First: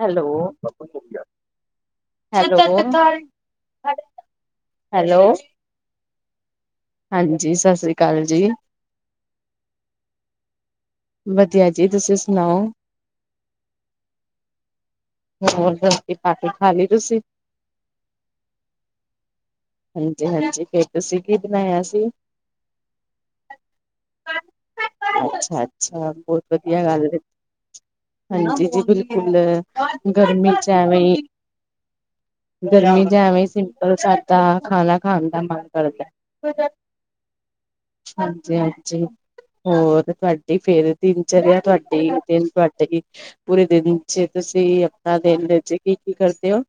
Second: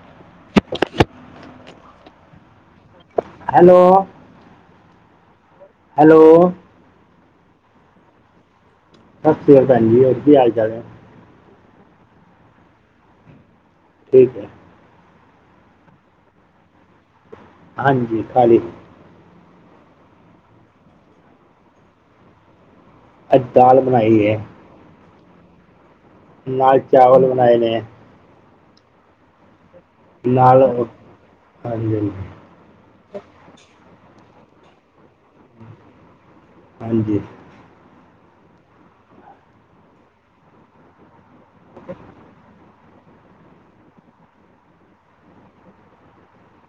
Hello -hello hello hello hello ਹਾਂਜੀ ਸਤਿ ਸ੍ਰੀ ਅਕਾਲ ਜੀ ਸਤ ਸ੍ਰੀ ਅਕਾਲ ਭੈਣ ਜੀ ਹੋਰ ਕੀ ਹਾਲ ਚਾਲ ਏ। ਵਧੀਆ ਜੀ ਤੁਸੀਂ ਸੁਨਾਓ ਠੀਕ ਹੈ ਹੋਰ ਫੇਰ ਰੋਟੀ ਖਾਲੀ ਖਾਲੀ ਲਈ ਤੁਸੀਂ ਹਾਂਜੀ ਖਾਲੀ ਹਾਂਜੀ ਹਾਂਜੀ ਫਿਰ ਤੁਸੀਂ ਕੀ ਬਨਾਇਆ ਸੀ ਅਜ ਦਾਲ ਬਣਾਈ ਏ। ਅੱਛਾ ਅੱਛਾ। ਬਹੁਤ ਨਾਲ ਵਧੀਆ ਗੱਲ ਏ। ਚਾਵਲ ਬਣਾਏ ਨੇ ਹਾਂਜੀ ਜੀ ਬਿਲਕੁਲ ਗਰਮੀ ਨਾਲ ਚ ਉਹ- ਏਵੇਂ ਈ ਹਾਂਜੀ ਹਾਂਜੀ, ਗਰਮੀ ਚ ਏਵੇਂ ਹੀ ਸਿੰਪਲ ਸਾਾਦਾ ਖਾਣਾ ਖਾਣ ਦਾ ਮਨ ਕਰਦਾ। ਹਾਂਜੀ। ਹਾਂਜੀ ਹਾਂਜੀ। ਹੋਰ ਤੁਹਾਡੀ ਫੇਰ ਦਿਨਚਰਿਆ ਤੁਹਾਡੀ ਦਿਨ ਤੁਹਾਡ ਪੂਰੇ ਦਿਨ ਚ ਤੁਸੀਂ ਆਪਣਾ ਦੇਨ ਚ ਕੀ ਕੀ ਕਰਦੇ ੳ?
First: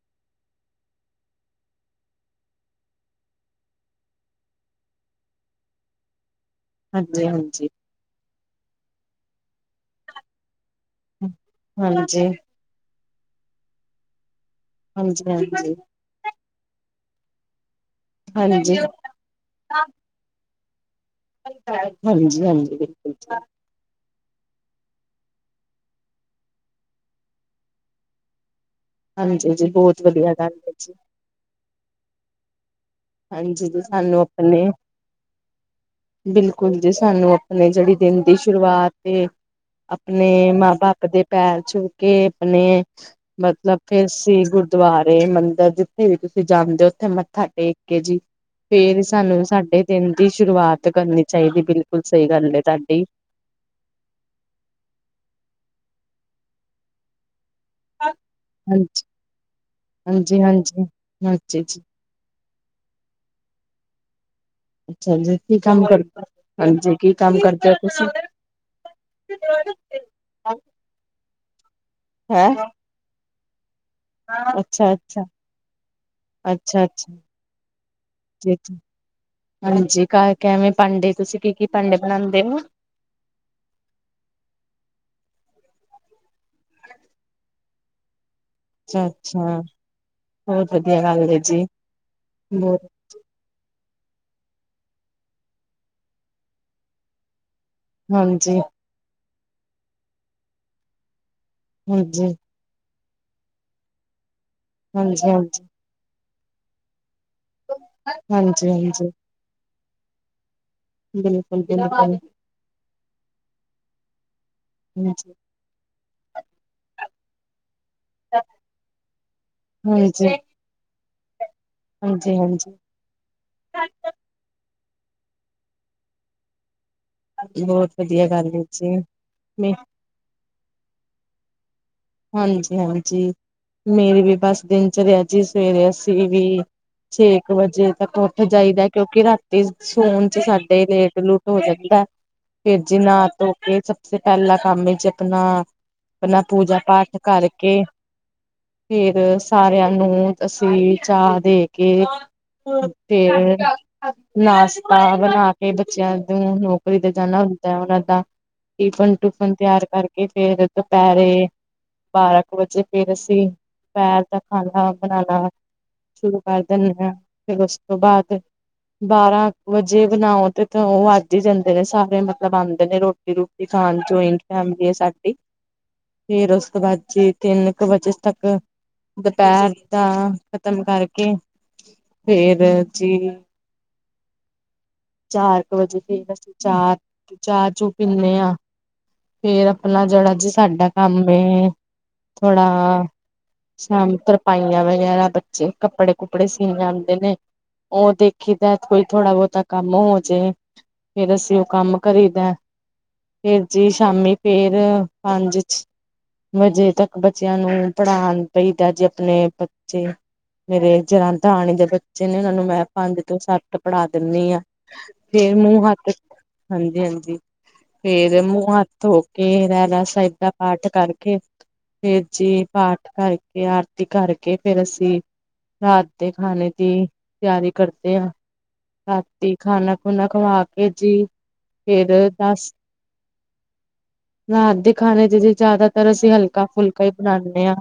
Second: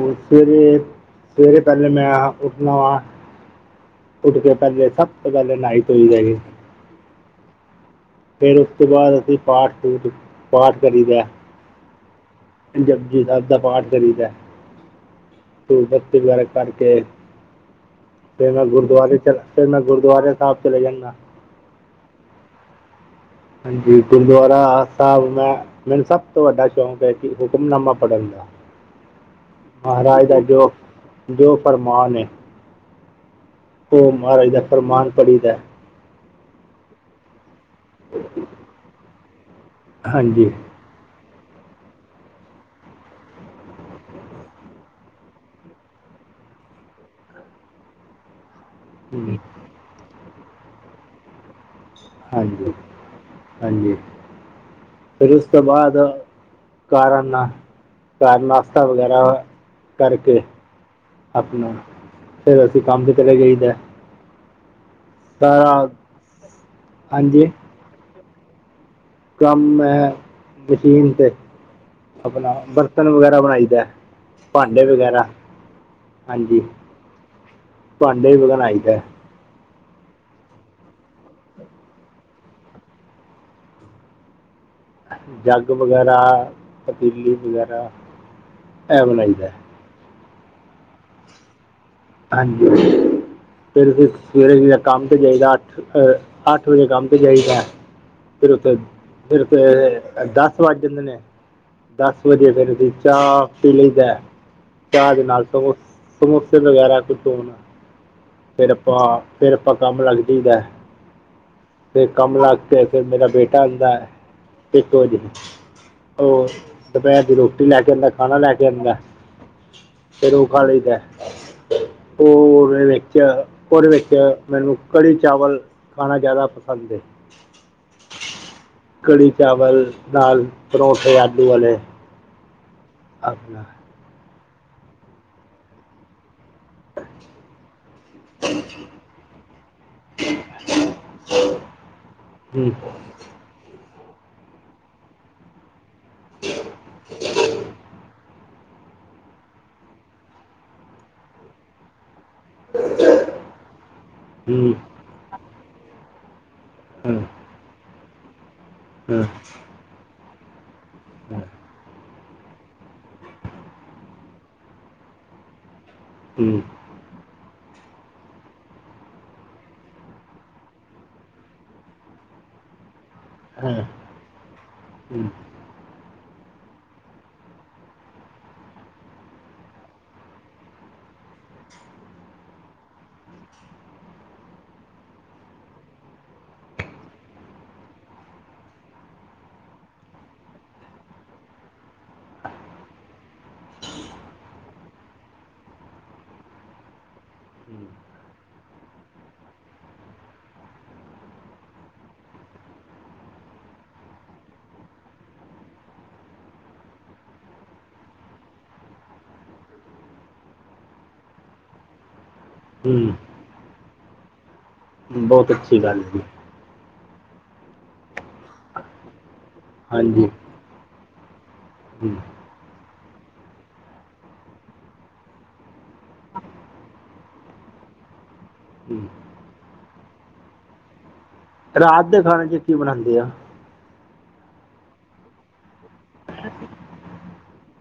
ਸਵੇਰੇ ਸਵੇਰੇ ਪਹਿਲੇ ਮੈਂ ਆਪ ਉੱਠਨਾ ਵਾ। ਉੱਠ ਕੇ ਪਹਿਲੇ ਸਭ ਤੋਂ ਪਹਿਲੇ ਨਾਈ ਧੋਈ ਲੈਣੀ। ਹਾਂਜੀ ਹਾਂਜੀ। ਫੇਰ ਉਸ ਤੋਂ ਬਾਅਦ ਅਸੀਂ ਪਾਠ ਪੁਠ ਪਾਠ ਕਰੀਦਾ। ਹਾਂਜੀ ਜਪਜੀ ਸਾਹਿਬ ਦਾ ਪਾਠ ਕਰੀਦਾ। ਹਾਂਜੀ ਹਾਂਜੀ। ਧੂਪ ਬੱਤੀ ਵਗੈਰਾ ਕਰਕੇ ਫੇਰ ਮੈਂ ਹਾਂਜੀ ਗੁਰਦੁਆਰੇ ਚ ਫੇਰ ਮੈਂ ਗੁਰਦੁਆਰੇ ਸਾਹਿਬ ਚਲੇ ਜਾਨਾਂ। ਹਾਂਜੀ ਹਾਂਜੀ। [unintelligible] ਹਾਂਜੀ ਗੁਰਦੁਆਰਾ ਆ ਸਾਹਿਬ ਮੈਂ ਮੈਨੂੰ ਸਭ ਤੋਂ ਵੱਡਾ ਸ਼ੌਕ ਹੈ ਜੀ ਹੁਕਮਨਾਮਾ ਪੜ੍ਹਨ ਦਾ। ਹਾਂਜੀ ਜੀ ਬਹੁਤ ਮਹਾਰਾਜ ਵਧੀਆ ਦਾ ਗੱਲ ਜੋ ਏ ਜੀ। ਜੋ ਫਰਮਾਨ ਏ ਹਾਂਜੀ ਜੀ ਉਹ ਸਾਨੂੰ ਮਹਾਰਾਜ ਦਾ ਆਪਣੇ ਫਰਮਾਨ ਪੜ੍ਹੀ ਦਾ ਬਿਲਕੁਲ ਜੀ ਸਾਨੂੰ ਆਪਣੇ ਜਿਹੜੀ ਦਿਨ ਦੀ ਸ਼ੁਰੂਆਤ ਏ ਹਾਂਜੀ ਅਪਨੇ ਮਾਂ ਬਾਪ ਦੇ ਪੈਰ ਛੂਹ ਕੇ ਅਪਨੇ ਮਤਲਬ ਫੇਰ ਅਸੀ ਗੁਰਦੁਆਰੇ, ਮੰਦਰ ਜਿੱਥੇ ਵੀ ਤੁਸੀਂ ਜਾਂਦੇ ਹੋ ਉੱਥੇ ਮੱਥਾ ਟੇਕ ਕੇ ਜੀ ਫੇਰ ਹਮ, ਸਾਨੂੰ ਸਾਢੇ ਦਿੰਨ ਦੀ ਸ਼ੁਰੂਆਤ ਕਰਨੀ ਚਾਹੀਦੀ ਬਿਲ ਬਿਲਕੁਲ ਸਹੀ ਗੱਲ ਏ ਹਾਂਜੀ ਤਹਾਡੀ। ਹਾਂਜੀ ਫੇਰ ਉਸ ਤੋਂ ਬਾਅਦ ਘਰ ਆਨਾਂ। ਘਰ ਨਾਸ਼ਤਾ ਹਾਂਜੀ ਵਗੈਰਾ ਕਰਕੇ ਹਾਂਜੀ ਹਾਂਜੀ ਹਾਂਜੀ ਜੀ ਅਪਨਾ ਫੇਰ ਅਸੀਂ ਕੰਮ ਤੇ ਚਲੇ ਜਾਈਦਾ। ਅੱਛਾਾਂ ਜੀ ਕੀ ਸਾਰਾ ਕੰਮ ਕਰਦੇ ਹਾਂਜੀ ਕੀ ਕੰਮ ਹਾਂਜੀ ਕਰਦੇ ੳ ਤੁਸੀਂ? ਕੰਮ ਹੈ ਮਸ਼ੀਨ ਤੇ ਹੈਂ ਅਪਨਾ ਬਰਤਨ ਵਗੈਰਾ ਬਣਾਈ ਦਾ। ਅੱਛਾ ਅੱਛਾ। ਹਾਂਜੀ ਅੱਛਾ ਅੱਛਾ ਭਾਂਡੇ ਵੀ ਜੀ ਅੱਛਾ ਬਣਾਈਦਾ ਹਾਂਜੀ ਕ ਕੇਵੇਂ ਭਾਂਡੇ ਤੁਸੀਂ ਕੀ ਕੀ ਭਾਂਡੇ ਬਣਾਦੇ ੳ? ਜੱਗ ਵਗੈਰਾ, ਪਤੀਲੀ ਵਗੈਰਾ। ਇਹ ਅੱਛਾ ਬਣਾਈਦਾ ਹੈ। ਅੱਛਾ। ਬਹੁਤ ਵਧੀਆ ਗੱਲ ਏ ਜੀ। ਹਾਂਜੀ। ਬਹੁਤ ਫਿਰ ਸਵੇਰੇ ਜ ਕੰਮ ਤੇ ਜਾਈਦਾ। ਅੱਠ, ਅੱਠ ਵਜੇ ਕੰਮ ਤੇ ਜਾਈਦਾ। ਫਿਰ ਹਾਂਜੀ ਉੱਥੇ ਫਿਰ ਉੱਥੇ ਦਸ ਵੱਜ ਜਾਂਦੇ ਨੇ। ਦਸ ਹਾਂਜੀ ਵਜੇ ਫੇਰ ਅਸੀ ਚਾਹ ਪੀ ਲਈ ਦਾ ਚਾਹ ਦੇ ਹਾਂਜੀ ਨਾਲ ਹਾਂਜੀ ਟੋਸਟ ਸਮੋਸੇ ਵਗੈਰਾ ਕੁਝ ਹੋਣ ਹਾਂਜੀ ਫਿਰ ਆਪਾਂ ਹਾਂਜੀ ਫੇਰ ਆਪਾਂ ਕੰਮ ਲੱਗ ਜਾਇਦੈ। ਬਿਲਕੁਲ ਫਿਰ ਬਿਲਕੁਲ ਕੰਮ ਲੱਗ ਕੇ ਫਿਰ ਮੇਰਾ ਬੇਟਾ ਆਉਂਦਾ ਹੈ। ਇੱਕ ਹਾਂਜੀ ਵਜੇ ਹਾਂਜੀ ਉਹ ਦੁਪਹਿਰ ਦੀ ਰੋਟੀ ਲੈ ਕੇ। ਖਾਣਾ ਲੈ ਕੇ ਆਉਂਦਾ ਹਾਂਜੀ ਫਿਰ ਉਹ ਖਾ ਲਈਦਾ ਉਹ ਹਾਂਜੀ ਫੇਰ। ਉਹਦੇ ਵਿੱਚ ਮੈਨੂੰ ਕੜੀ ਚਾਵਲ ਖਾਣਾ ਜ਼ਿਆਦਾ ਪਸੰਦ ਐ। ਬਹੁਤ ਵਧੀਆ ਗੱਲ ਹੈ ਜੀ ਕੜੀ ਮੈਂ ਚਾਵਲ ਨਾਲ ਪਰੌਂਠੇ ਆਲੂ ਵਾਲੇ। ਹਾਂਜੀ, ਹਾਂਜੀ ਆਪਣਾ ਮੇਰੀ ਵੀ ਬਸ ਦਿਨ ਚਰਿਆ ਜੀ ਸਵੇਰੇ ਅਸੀਂ ਵੀ ਛੇ ਇੱਕ ਵਜੇ ਤੱਕ ਉੱਠ ਜਾਈਦਾ ਕਿਉਂਕਿ ਰਾਤੀ ਸੋਣ ਚ ਸਾਡੇ ਲੇਟ ਲੂਟ। ਹੋ ਜਾਂਦੈ। ਠੀਕ ਏ। ਧੋ ਕੇ ਸਭ ਸੇ ਪਹਿਲਾ ਕੰਮ ਵਿੱਚ ਆਪਣਾ ਆਪਣਾ ਪੂਜਾ ਪਾਠ ਕਰਕੇ। ਫਿਰ ਸਾਰਿਆਂ ਨੂੰ ਅਸੀਂ ਚਾਹ ਦੇ ਕੇ। ਤੇ ਹੂੰ ਨਾਸ਼ਤਾ ਬਣਾ ਕੇ ਬੱਚਿਆਂ ਨੂੰ। ਥੋੜੀ ਦੇਰ ਹੂੰ ਜਾਣਾ ਹੁੰਦਾ ਉਹਨਾਂ ਦਾ ਟਿਫਨ ਹੂੰ, ਟੂਫਨ ਤਿਆਰ ਕਰਕੇ ਫੇਰ ਦੁਪਹਿਰੇ। ਬਾਰਾਂ ਕੁ ਵਜੇ ਫੇਰ ਅਸੀਂ ਦੁਪਹਿਰ ਦਾ ਖਾਣਾ ਬਣਾਉਣ। ਸ਼ੁਰੂ ਹੂੰ ਕਰ ਦਿੰਦੇ ਹਾਂ ਫਿਰ ਉਸ ਤੋਂ ਬਾਅਦ। ਬਾਰਾਂ ਕੂ ਵਜੇ ਬਣਾਓ ਤੇ ਉਹ ਵੱਜ ਹੀ ਜਾਂਦੇ ਨੇ ਸਾਰੇ ਮਤਲਬ ਆਉਂਦੇ ਨੇ ਰੋਟੀ। ਰੋਟੀ ਹਾਂ, ਖਾਣ ਜੁਆਇੰਟ ਫੈਮਿਲੀ ਹੈ ਹੂੰ, ਸਾਡੀ। ਫੇਰ ਉਸ ਤੋਂ ਬਾਅਦ ਜੀ ਤਿੰਨ ਕੁ ਵਜੇ ਤੱਕ। ਦੁਪਹਿਰ ਤਾਂ ਖਤਮ ਕਰਕੇ ਫੇਰ ਜੀ। ਚਾਰ ਕੁ ਵਜੇ ਫਰ ਅਸੀਂ ਚਾਹ ਚਾਹ ਚੂ ਪੀਂਦੇ ਹਾਂ। ਫੇਰ ਆਪਣਾ ਜਿਹੜਾ ਜੀ ਸਾਡਾ ਕੰਮ ਥੋੜਾ। ਸ਼ਾਮ ਤਰਪਾਈਆਂ ਵਗੈਰਾ ਬੱਚੇ ਕੱਪੜੇ ਕੁਪੜੇ ਸੀ ਆਦੇ ਨੇ। ਉਹ ਦੇਖੀਦਾ ਕੋਈ ਥੋੜਾ ਬਹੁਤਾ। ਕੰਮ ਹੋ ਜੇ ਫੇਰ ਅਸੀਂ ਉਹ ਕੰਮ ਕਰੀ ਦਾ। ਫਿਰ ਜੀ ਸ਼ਾਮੀ ਫੇਰ ਪੰਜ। ਵਜੇ ਤੱਕ ਬੱਚਿਆਂ ਨੂੰ ਪੜ੍ਹਾਉਣ ਦਾ ਈ ਜੀ ਆਪਣੇ ਬੱਚੇ। ਮੇਰੇ ਜਿਹੜੇ ਦਰਾਣੀ ਦੇ ਬੱਚੇ ਨੇ ਉਹਨਾਂ ਨੂੰ। ਮੈਂ ਪੰਜ ਹੂੰ ਤੋਂ ਸੱਤ ਪੜ੍ਹਾ ਦਿੰਦੀ ਹਾਂ ਬਹੁਤ ਫੇਰ ਅੱਛੀ ਮੂੰਹ ਗੱਲ ਹੈ ਹੱਥ। ਜੀ ਹਾਂਜੀ, ਹਾਂਜੀ ਫੇਰ ਮੂੰਹ ਹੱਥ ਧੋ ਕੇ ਰਹਿਰਾਸ ਹਾਂਜੀ ਸਾਹਿਬ ਦਾ। ਪਾਠ ਕਰਕੇ ਹੂੰ, ਫਿਰ ਜੀ ਪਾਠ ਕਰਕੇ ਆਰਤੀ ਕਰਕੇ ਫਿਰ ਅਸੀਂ। ਰਾਤ ਦੇ ਖਾਣੇ ਦੀ ਤਿਆਰੀ ਕਰਦੇ ਹਾਂ। ਹੂੰ। ਰਾਤੀ ਖਾਣਾ ਖੁਣਾ ਖਵਾ ਕੇ ਜੀ ਰਾਤ ਫੇਰ ਦੇ ਖਾਣੇ 'ਚ ਦੱਸ। ਕੀ ਬਣਾਉਂਦੇ ਆ ਰਾਤ ਦੇ ਖਾਣੇ ਚ ਜ ਜ਼ਿਆਦਾਤਰ ਅਸੀਂ ਹਲਕਾ ਫੁਲਕਾ ਹੀ ਬਣਾਉਦੇ ਹਾਂ।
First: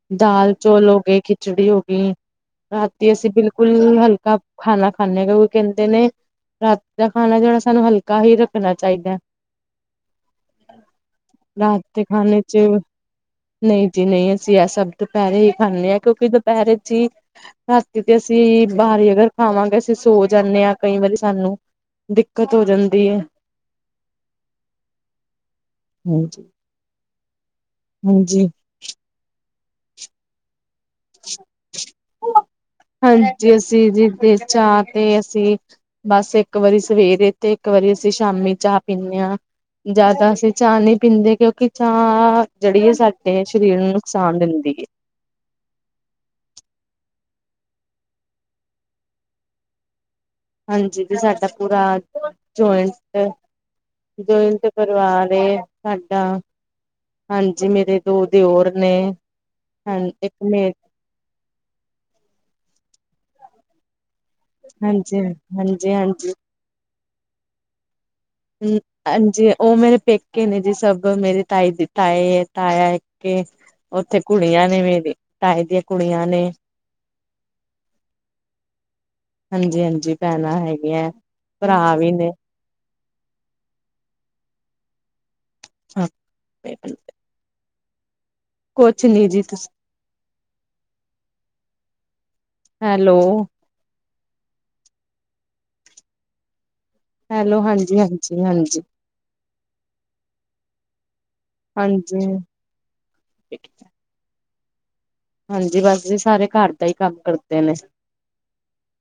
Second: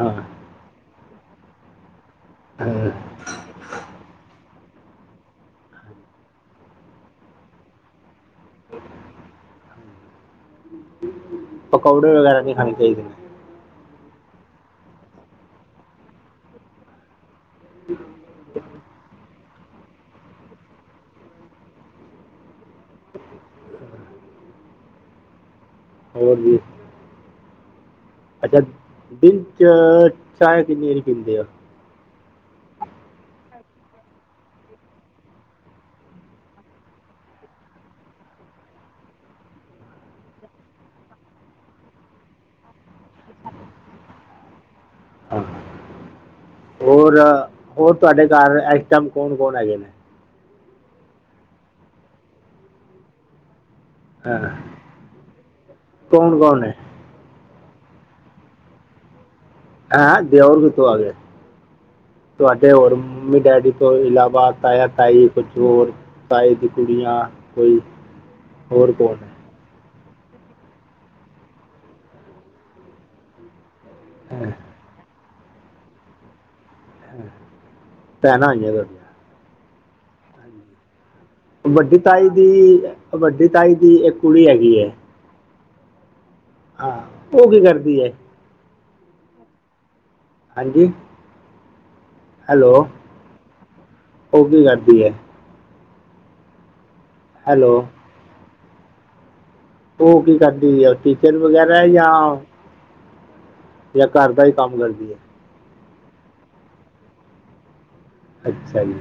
ਹਾਂ ਦਾਲ ਚੌਲ ਹੋ ਗਏ ਖਿਚੜੀ ਹੋ ਗਈ। ਹਾਂ, ਰਾਤੀ ਅਸੀਂ ਬਿਲਕੁਲ ਹਲਕਾ ਖਾਣਾ ਖਾਂਦੇ ਹਾਂ। ਉਹ ਕਹਿੰਦੇ ਨੇ ਰਾਤ ਦਾ ਖਾਣਾ ਜਿਹੜਾ ਸਾਨੂੰ ਹਲਕਾ ਹੀ ਰੱਖਣਾ ਚਾਹੀਦਾ। ਰਾਤ ਦੇ ਪਕੌੜੇ ਵਗੈਰਾ ਨਹੀਂ ਚ ਖਾਣੇ ਚਾਹੀਦੇ ਨੇ। ਨਹੀਂ ਜੀ ਨਹੀਂ ਅਸੀਂ ਇਹ ਸਭ ਦੁਪਹਿਰੇ ਹੀ ਖਾਂਦੇ ਹਾਂ। ਕਿਉਂਕਿ ਦੁਪਹਿਰੇ ਜੀ। ਰਾਤੀ ਤੇ ਅਸੀਂ ਬਾਹਰ ਅਗਰ ਖਾਵਾਂਗੇ। ਸੋ ਜਾਂਦੇ ਹਾਂ ਕਈ ਵਾਰੀ ਸਾਨੂੰ ਦਿੱਕਤ ਹੋ ਜਾਂਦੀ ਹੈ। ਹਾਂ ਜੀ। ਅੱਛਾ ਦਿਨ ਚ ਚਾਹ ਕਿੰਨੀ ਵਾਰੀ ਪੀਂਦੇ ਆ? ਹਾਂਜੀ ਅਸੀਂ ਜੀਚਾਹ ਤੇ ਅਸੀਂ। ਬਸ ਇੱਕ ਵਾਰੀ ਸਵੇਰੇ ਤੇ ਇੱਕ ਵਾਰੀ ਅਸੀਂ ਸ਼ਾਮੀ ਚਾਹ ਪੀਂਦੇ ਹਾਂ। ਜ਼ਿਆਦਾ ਅਸੀਂ ਚਾਹ ਨਹੀਂ ਪੀਂਦੇ ਕਿਉਂਕਿ ਚਾਹ ਜਿਹੜੀ ਹੈ ਸਾਡੇ ਸਰੀਰ ਨੂੰ ਨੁਕਸਾਨ ਦਿੰਦੀ ਹੈ। ਹਾਂ ਹੋਰ ਹੋਰ ਤੁਹਾਡੇ ਘਰ ਇਸ ਟਾਈਮ ਕੌਣ ਕੌਣ ਹੈਗੇ ਨੇ। ਹਾਂਜੀ ਤੇ ਸਾਡਾ ਪੂਰਾ ਜਇੰਟ। ਹਾਂ ਜੋਇਟ ਪਰਿਵਾਰ ਏ ਕੌਣ ਸਾਡਾ। ਕੌਣ ਹੈ ਹਾਂਜੀ ਮੇਰੇ ਦੋ ਦਿਓਰ ਨੇ। ਹਾਂ ਹੈਂ ਇੱਕ ਦਿਓਰ ਮੇ ਕਿਥੋਂ ਆ ਗਏ ਤੁਹਾਡੇ ਹੋਰ ਮੰਮੀ ਡੈਡੀ ਤੋਂ ਇਲਾਵਾ ਤਾਇਆ ਹਾਂਜੀ ਤਾਈ ਕੁਛ ਹੋਰ ਹਾਂਜੀ ਹਾਂਜੀ ਤਾਏ ਦੀ ਕੁੜੀਆਂ ਕੋਈ ਹਮ ਹੋਰ ਕੌਣ ਹੈ ਹਾਂਜੀ ਉਹ ਮੇਰੇ ਪੇਕੇ ਇੱਕ ਨੇ ਜੀ ਸਭ ਮੇਰੀ ਤਾਈ ਤਾਏ ਤਾਇਆ ਇੱਕ ਉੱਥੇ ਕੁੜੀਆਂ ਨੇ ਮੇਰੀ ਤਾਏ ਦੀਆਂ ਕੁੜੀਆਂ ਨੇ ਭੈਣਾ ਹੋਈ ਆ ਹਾਂਜੀ ਹਾਂਜੀ ਭੈਣਾਂ ਹੈਗੀਆਂ ਭਰਾ ਵੱਡੀ ਵੀ ਤਾਈ ਨੇ ਦੀ ਵੱਡੀ ਤਾਈ ਦੀ ਏਕ ਕੁੜੀ ਹੈਗੀ ਹੈ [unintelligible] ਹਾਂ ਉਹ ਕੀ ਕਰਦੀ ਹੈ ਕੁਛ ਨੀ ਜੀ ਤੁਸੀ। ਹਾਂਜੀ ਹੈਲੋ ਉਹ ਕੀ ਕਰਦੀ ਏ। ਹੈਲੋ ਹਾਂਜੀ ਹਾਂਜੀ ਹਾਂਜੀ। ਉਹ ਕੀ ਕਰਦੀ [unintelligible] ਹੈ ਹਾਂਜੀ। ਜਾਂ ਘਰ ਦਾ ਹੀ ਕੰਮ ਕਰਦੀ ਏ। ਹਾਂਜੀ ਬਸ ਜੀ ਸਾਰੇ ਘਰ ਦਾ ਹੀ ਕੰਮ ਕਰਦੇ ਨੇ। ਅੱਛਾ ਜੀ।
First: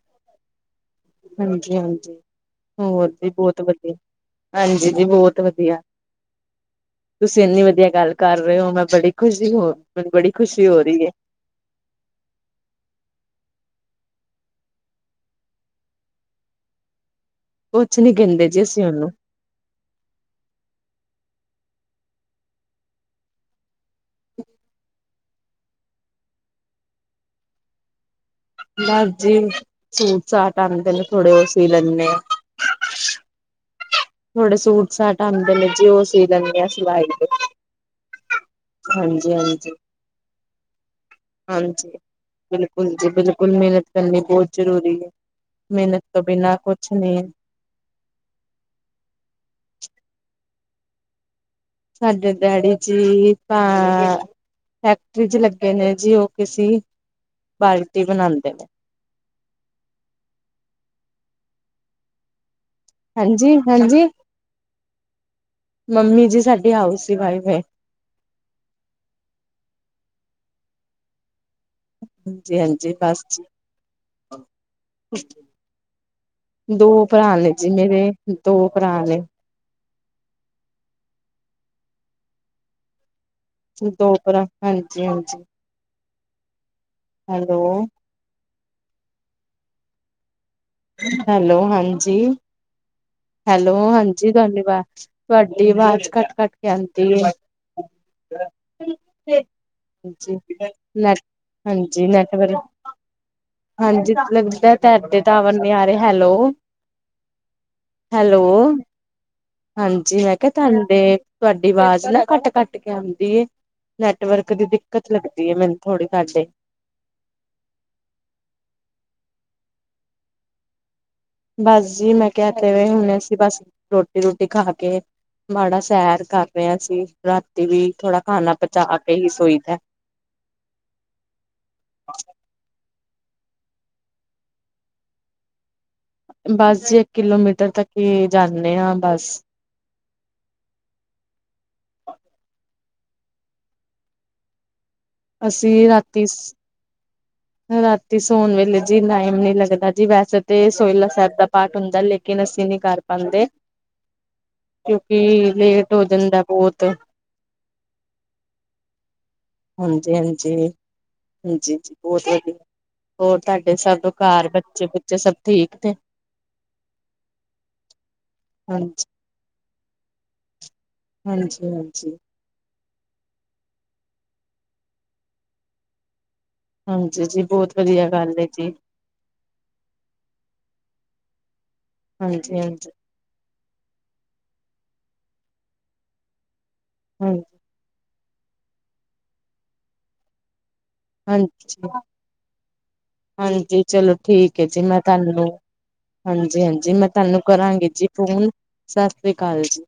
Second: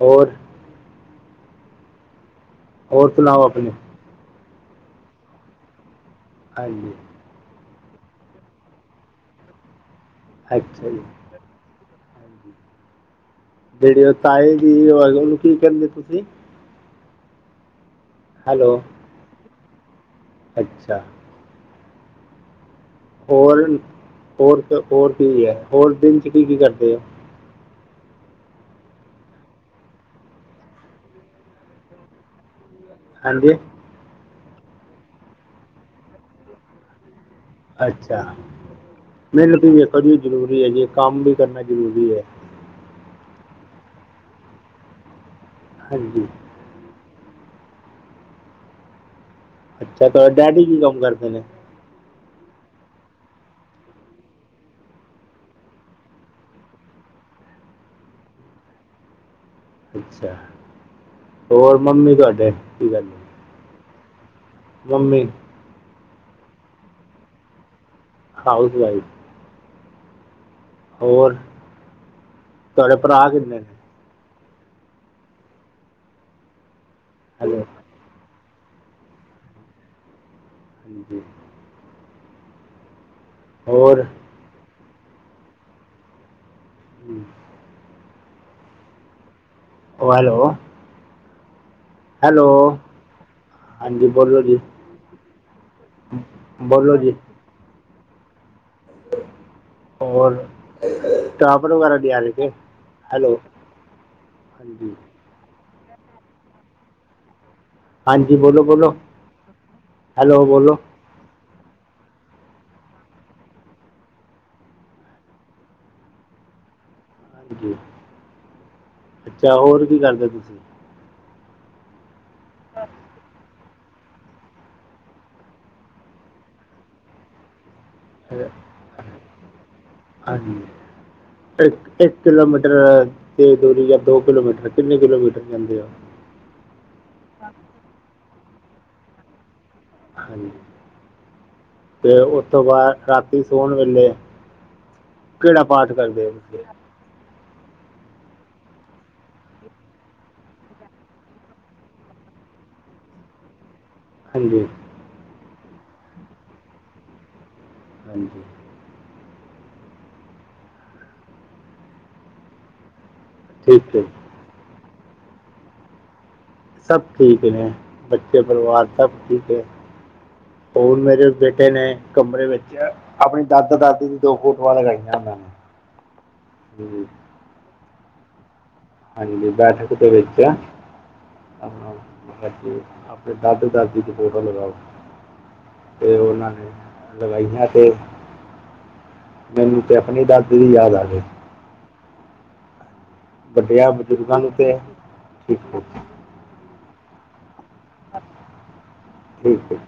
ਹੋਰ ਹਾਂਜੀ ਹਾਂਜੀ ਹੋਰ ਜੀ ਸੁਣਾਓ ਬਹੁਤ ਆਪਣੇ ਵਧੀਆ ਹਾਂਜੀ ਜੀ ਬਹੁਤ ਵਧੀਆ। ਹਾਂਜੀ। ਤੁਸੀਂ ਇੰਨੀ ਵਧੀਆ ਗੱਲ ਕਰ ਰਹੇ ਹੋ ਮੈਂ ਬੜੀ ਖੁਸ਼ੀ ਹੋ ਮੈਨੂੰ ਬੜੀ ਖੁਸ਼ੀ ਹੋ ਅੱਛਾ ਜੀ ਰਹੀ ਏ। ਜਿਹੜੀ ਉਹ ਤਾਏ ਦੀ ਉਹਨੂੰ ਕੀ ਕਹਿੰਦੇ ਓ ਤੁਸੀਂ। ਕੁਛ ਨੀ ਕਹਿੰਦੇ ਜੀ ਹੈਲੋ ਅਸੀਂ ਉਹਨੂੰ। ਅੱਛਾ। ਹੋਰ ਹੋਰ ਹੋਰ ਕੀ ਹੈ ਹੋਰ ਦਿਨ ਚ ਕੀ ਕੀ ਕਰਦੇ ਹੋ। ਬਸ ਜੀ ਸੂਟ ਸਾਟ ਆਂਦੇ ਨੇ ਥੋੜੇ ਉਹ ਸੀ ਲੈਂਨੇ ਆ। ਹਾਂਜੀ ਥੋੜੇ ਸੂਟ ਸਾਟ ਆਂਦੇ ਨੇ ਜੀ ਉਹ ਸੀ ਲੈਂਦੇ ਆ ਸਵਾਈ ਦੇ ਅੱਛਾ ਹਾਂਜੀ ਮੈਨੂੰ ਕੀ ਹਾਂਜੀ ਜੀ ਜ਼ਰੂਰੀ ਹੈ ਜੀ ਕੰਮ ਵੀ ਕਰਨਾ ਹਾਂਜੀ ਜ਼ਰੂਰੀ ਹੈ ਬਿਲਕੁਲ ਜੀ ਬਿਲਕੁਲ ਮਿਹਨਤ ਕਰਨੀ ਬਹੁਤ ਜ਼ਰੂਰੀ ਹੈ ਮਿਹਨਤ ਤੋਂ ਹਾਂਜੀ ਬਿਨਾ ਕੁਛ ਨਹੀਂ ਹੈ ਅੱਛਾ ਤੁਹਾਡੇ ਡੈਡੀ ਕੀ ਕੰਮ ਕਰਦੇ ਨੇ। ਸਾਡੇ ਡੈਡੀ ਜੀ ਤਾਂ। ਫੈਕਟਰੀ ਚ ਲੱਗੇ ਨੇ ਜੀ ਓਹ ਕਿਸੀ ਬਾਲਟੀ ਬਣਾਂਦੇ ਨੇ। ਅੱਛਾ ਹੋਰ ਮੰਮੀ ਤੁਹਾਡੇ। ਕੀ ਗੱਲ ਹੈ ਹਾਂਜੀ ਹਾਂਜੀ। ਮੰਮੀ। ਮੰਮੀ ਜੀ ਸਾਡੀ ਹਾਊਸ ਹੀ ਵਾਈਫ ਨੇ। House wife. ਹੋਰ ਹਾਂਜੀ ਹਾਂਜੀ ਤੁਹਾਡੇ ਭਰਾ ਬਸ ਜੀ ਕਿੰਨੇ ਨੇ ਦੋ ਭਰਾ ਨੇ ਹੈਲੋ ਜੀ ਮੇਰੇ ਦੋ ਭਰਾ ਨੇ। ਹਾਂਜੀ। [inaudible] ਹੋਰ ਦੋ ਭਰਾ ਹਾਂਜੀ ਹਾਂਜੀ। ਹਮ, ਹੈਲੋ। ਹੈਲੋ। ਹੈਲੋ ਹਾਂਜੀ। ਹੈਲੋ। ਹੈਲੋ ਹਾਂਜੀ ਬੋਲੋ ਜੀ ਤੁਹਾਡੀ ਵਾਜ ਤੁਹਾਡੀ ਆਵਾਜ਼ ਘੱਟ ਘੱਟ ਕੇ ਬੋਲੋ ਆਂਦੀ ਜੀ ਏ। ਔਰ ਨੈਟ ਟਾਵਰ ਵਗੈਰਾ ਹਾਂਜੀ ਨਹੀਂ ਆ ਰਹੇ ਨੈਟ ਕਿ ਵਰਕ। ਹੈਲੋ ਹਾਂਜੀ ਲਗਦਾ ਹਾਂਜੀ ਤੁਹਾਡੇ ਟਾਵਰ ਨਹੀਂ ਆ ਰਹੇ ਹੈਲੋ। ਹਾਂਜੀ ਹੈਲੋ ਬੋਲੋ ਬੋਲੋ ਹਾਂਜੀ ਮੈਂ ਹੈਲੋ ਕਿਹਾ ਬੋਲੋ ਤੁਹਾਨੂੰ ਡੇਕ। ਤੁਹਾਡੀ ਆਵਾਜ਼ ਨਾ ਕੱਟ ਕੱਟ ਕੇ ਆਉਂਦੀ। ਨੈਟਵਰਕ ਦੀ ਦਿੱਕਤ ਲੱਗਦੀ ਹੈ ਮੈਨੂੰ ਥੋੜ੍ਹੀ ਤੁਹਾਡੇ। ਹਾਂਜੀ ਅੱਛਾ ਹੋਰ ਕੀ ਕਰਦੇ ਤੁਸੀਂ। ਬਸ ਜੀ ਮੈਂ ਕਿਹਾ ਕਿਵੇਂ ਹੋਣੇ ਸੀ ਬਸ। ਰੋਟੀ ਰੋਟੀ ਖਾ ਕੇ ਮਾੜਾ ਸੈਰ ਕਰ ਰਿਹਾ ਸੀ। ਰਾਤੀ ਵੀ ਥੋੜਾ ਅ ਖਾਣਾ ਪਚਾ ਕੇ ਹੀ ਸੋਈ ਦਾ। ਹਾਂਜੀ। ਇੱਕ ਇੱਕ ਕਿਲੋਮੀਟਰ ਤੇ ਦੂਰੀ ਜਾਂ ਦੋ ਕਿਲੋਮੀਟਰ ਕਿੰਨੇ ਕਿਲੋਮੀਟਰ ਜਾਂਦੇ ਆ। ਬਸ ਜੀ ਇੱਕ ਕਿਲੋਮੀਟਰ ਤੱਕ ਹੀ ਜਾਂਦੇ ਹਾਂ ਬਸ। ਹਾਂਜੀ, ਤੇ ਉਸਤੋਂ ਬਾਅਦ ਰਾਤੀ ਸੋਣ ਵੇਲੇ ਕੇੜਾ ਅਸੀਂ ਪਾਠ ਰਾਤੀ ਕਰਦੇ ਓ ਤੁਸੀ? ਰਾਤੀ ਸੋਣ ਵੇਲੇ ਜੀ ਨਾਈਮ ਨੀ ਲੱਗਦਾ ਜੀ, ਵੈਸੇ ਤੇ ਸੋਏਲਾ ਸਾਹੇਬ ਦਾ ਪਾਠ ਹੁੰਦਾ, ਲੇਕਿਨ ਅਸੀਂ ਨੀ ਕਾਰ ਆਂਦੇ। ਹਾਂਜੀ। ਕਯੋਂਕਿ, ਲੇਟ ਓ ਜਂਦੈ ਬੋਤ। ਹਾਂਜੀ। ਹਾਂਜੀ-ਹਾਂਜੀ, ਹਾਂਜੀ ਜੀ ਬੌਹਤ ਵਧੀਆ, ਹੋਰ ਤਾਡੇ ਠੀਕ ਹੈ ਜੀ ਸਭ ਘਾੱਰ ਬੱਚੇ-ਬੁੱਚੇ ਸਬ ਠੀਕ ਨੇ? ਸਭ ਠੀਕ ਨੇ, ਬੱਚੇ ਪਰਿਵਾਰ ਹਾਂਜੀ ਸਭ ਠੀਕ ਏ। ਹੁਣ ਮੇਰੇ ਬੇਟੇ ਹਾਂਜੀ ਨੇ ਹਾਂਜੀ ਕਮਰੇ ਵਿੱ ਆਪਣੀ ਦਾਦਾ ਦਾਦੀ ਦੀ ਦੋ ਫੋਟੋਆਂ ਲਗਾਈਆਂ ਉਹਨਾਂ ਨੇ। ਹਾਂਜੀ ਜੀ ਬੋਤ ਵਦੀਆ ਗਾੱਲ ਏ ਜੀ। ਹਾਂਜੀ ਬੈਠਕ ਦੇ ਵਿੱਚ ਐ, ਅਪਨਾ ਹਾਂਜੀ ਹਾਂਜੀ [unintelligible] ਦਾਦੇ-ਦਾਦੀ ਦੀ ਫੋਟੋ ਲਗਾਓ, ਤੇ ਓਨਾਂ ਨੇ ਹਾਂਜੀ ਲਗਾਈ ਹੈ ਤੇ, ਮੈਨੂੰ ਤੇ ਅਪਨੀ ਦਾਦੀ ਦੀ ਯਾਦ ਆ ਗਈ। ਹਾਂਜੀ ਹਾਂਜੀ ਵੱਡਿਆਂ ਚਲੋ ਬਜ਼ੁਰਗਾਂ ਨੂੰ ਠੀਕ ਹੈ ਤੇ ਜੀ ਮੈਂ ਤੁਹਾਨੂੰ। ਠੀਕ ਹੈ ਹਾਂਜੀ ਹਾਂਜੀ ਮੈਂ ਤੁਹਾਨੂੰ ਕਰਾਂਗੀ ਜੀ ਫੋਨ ਸਤਿ ਸ੍ਰੀ ਅਕਾਲ ਠੀਕ ਹੈ ਜੀ।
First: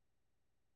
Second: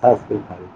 ਸਤਿ ਸ਼੍ਰੀ ਅਕਾਲ ਜੀ।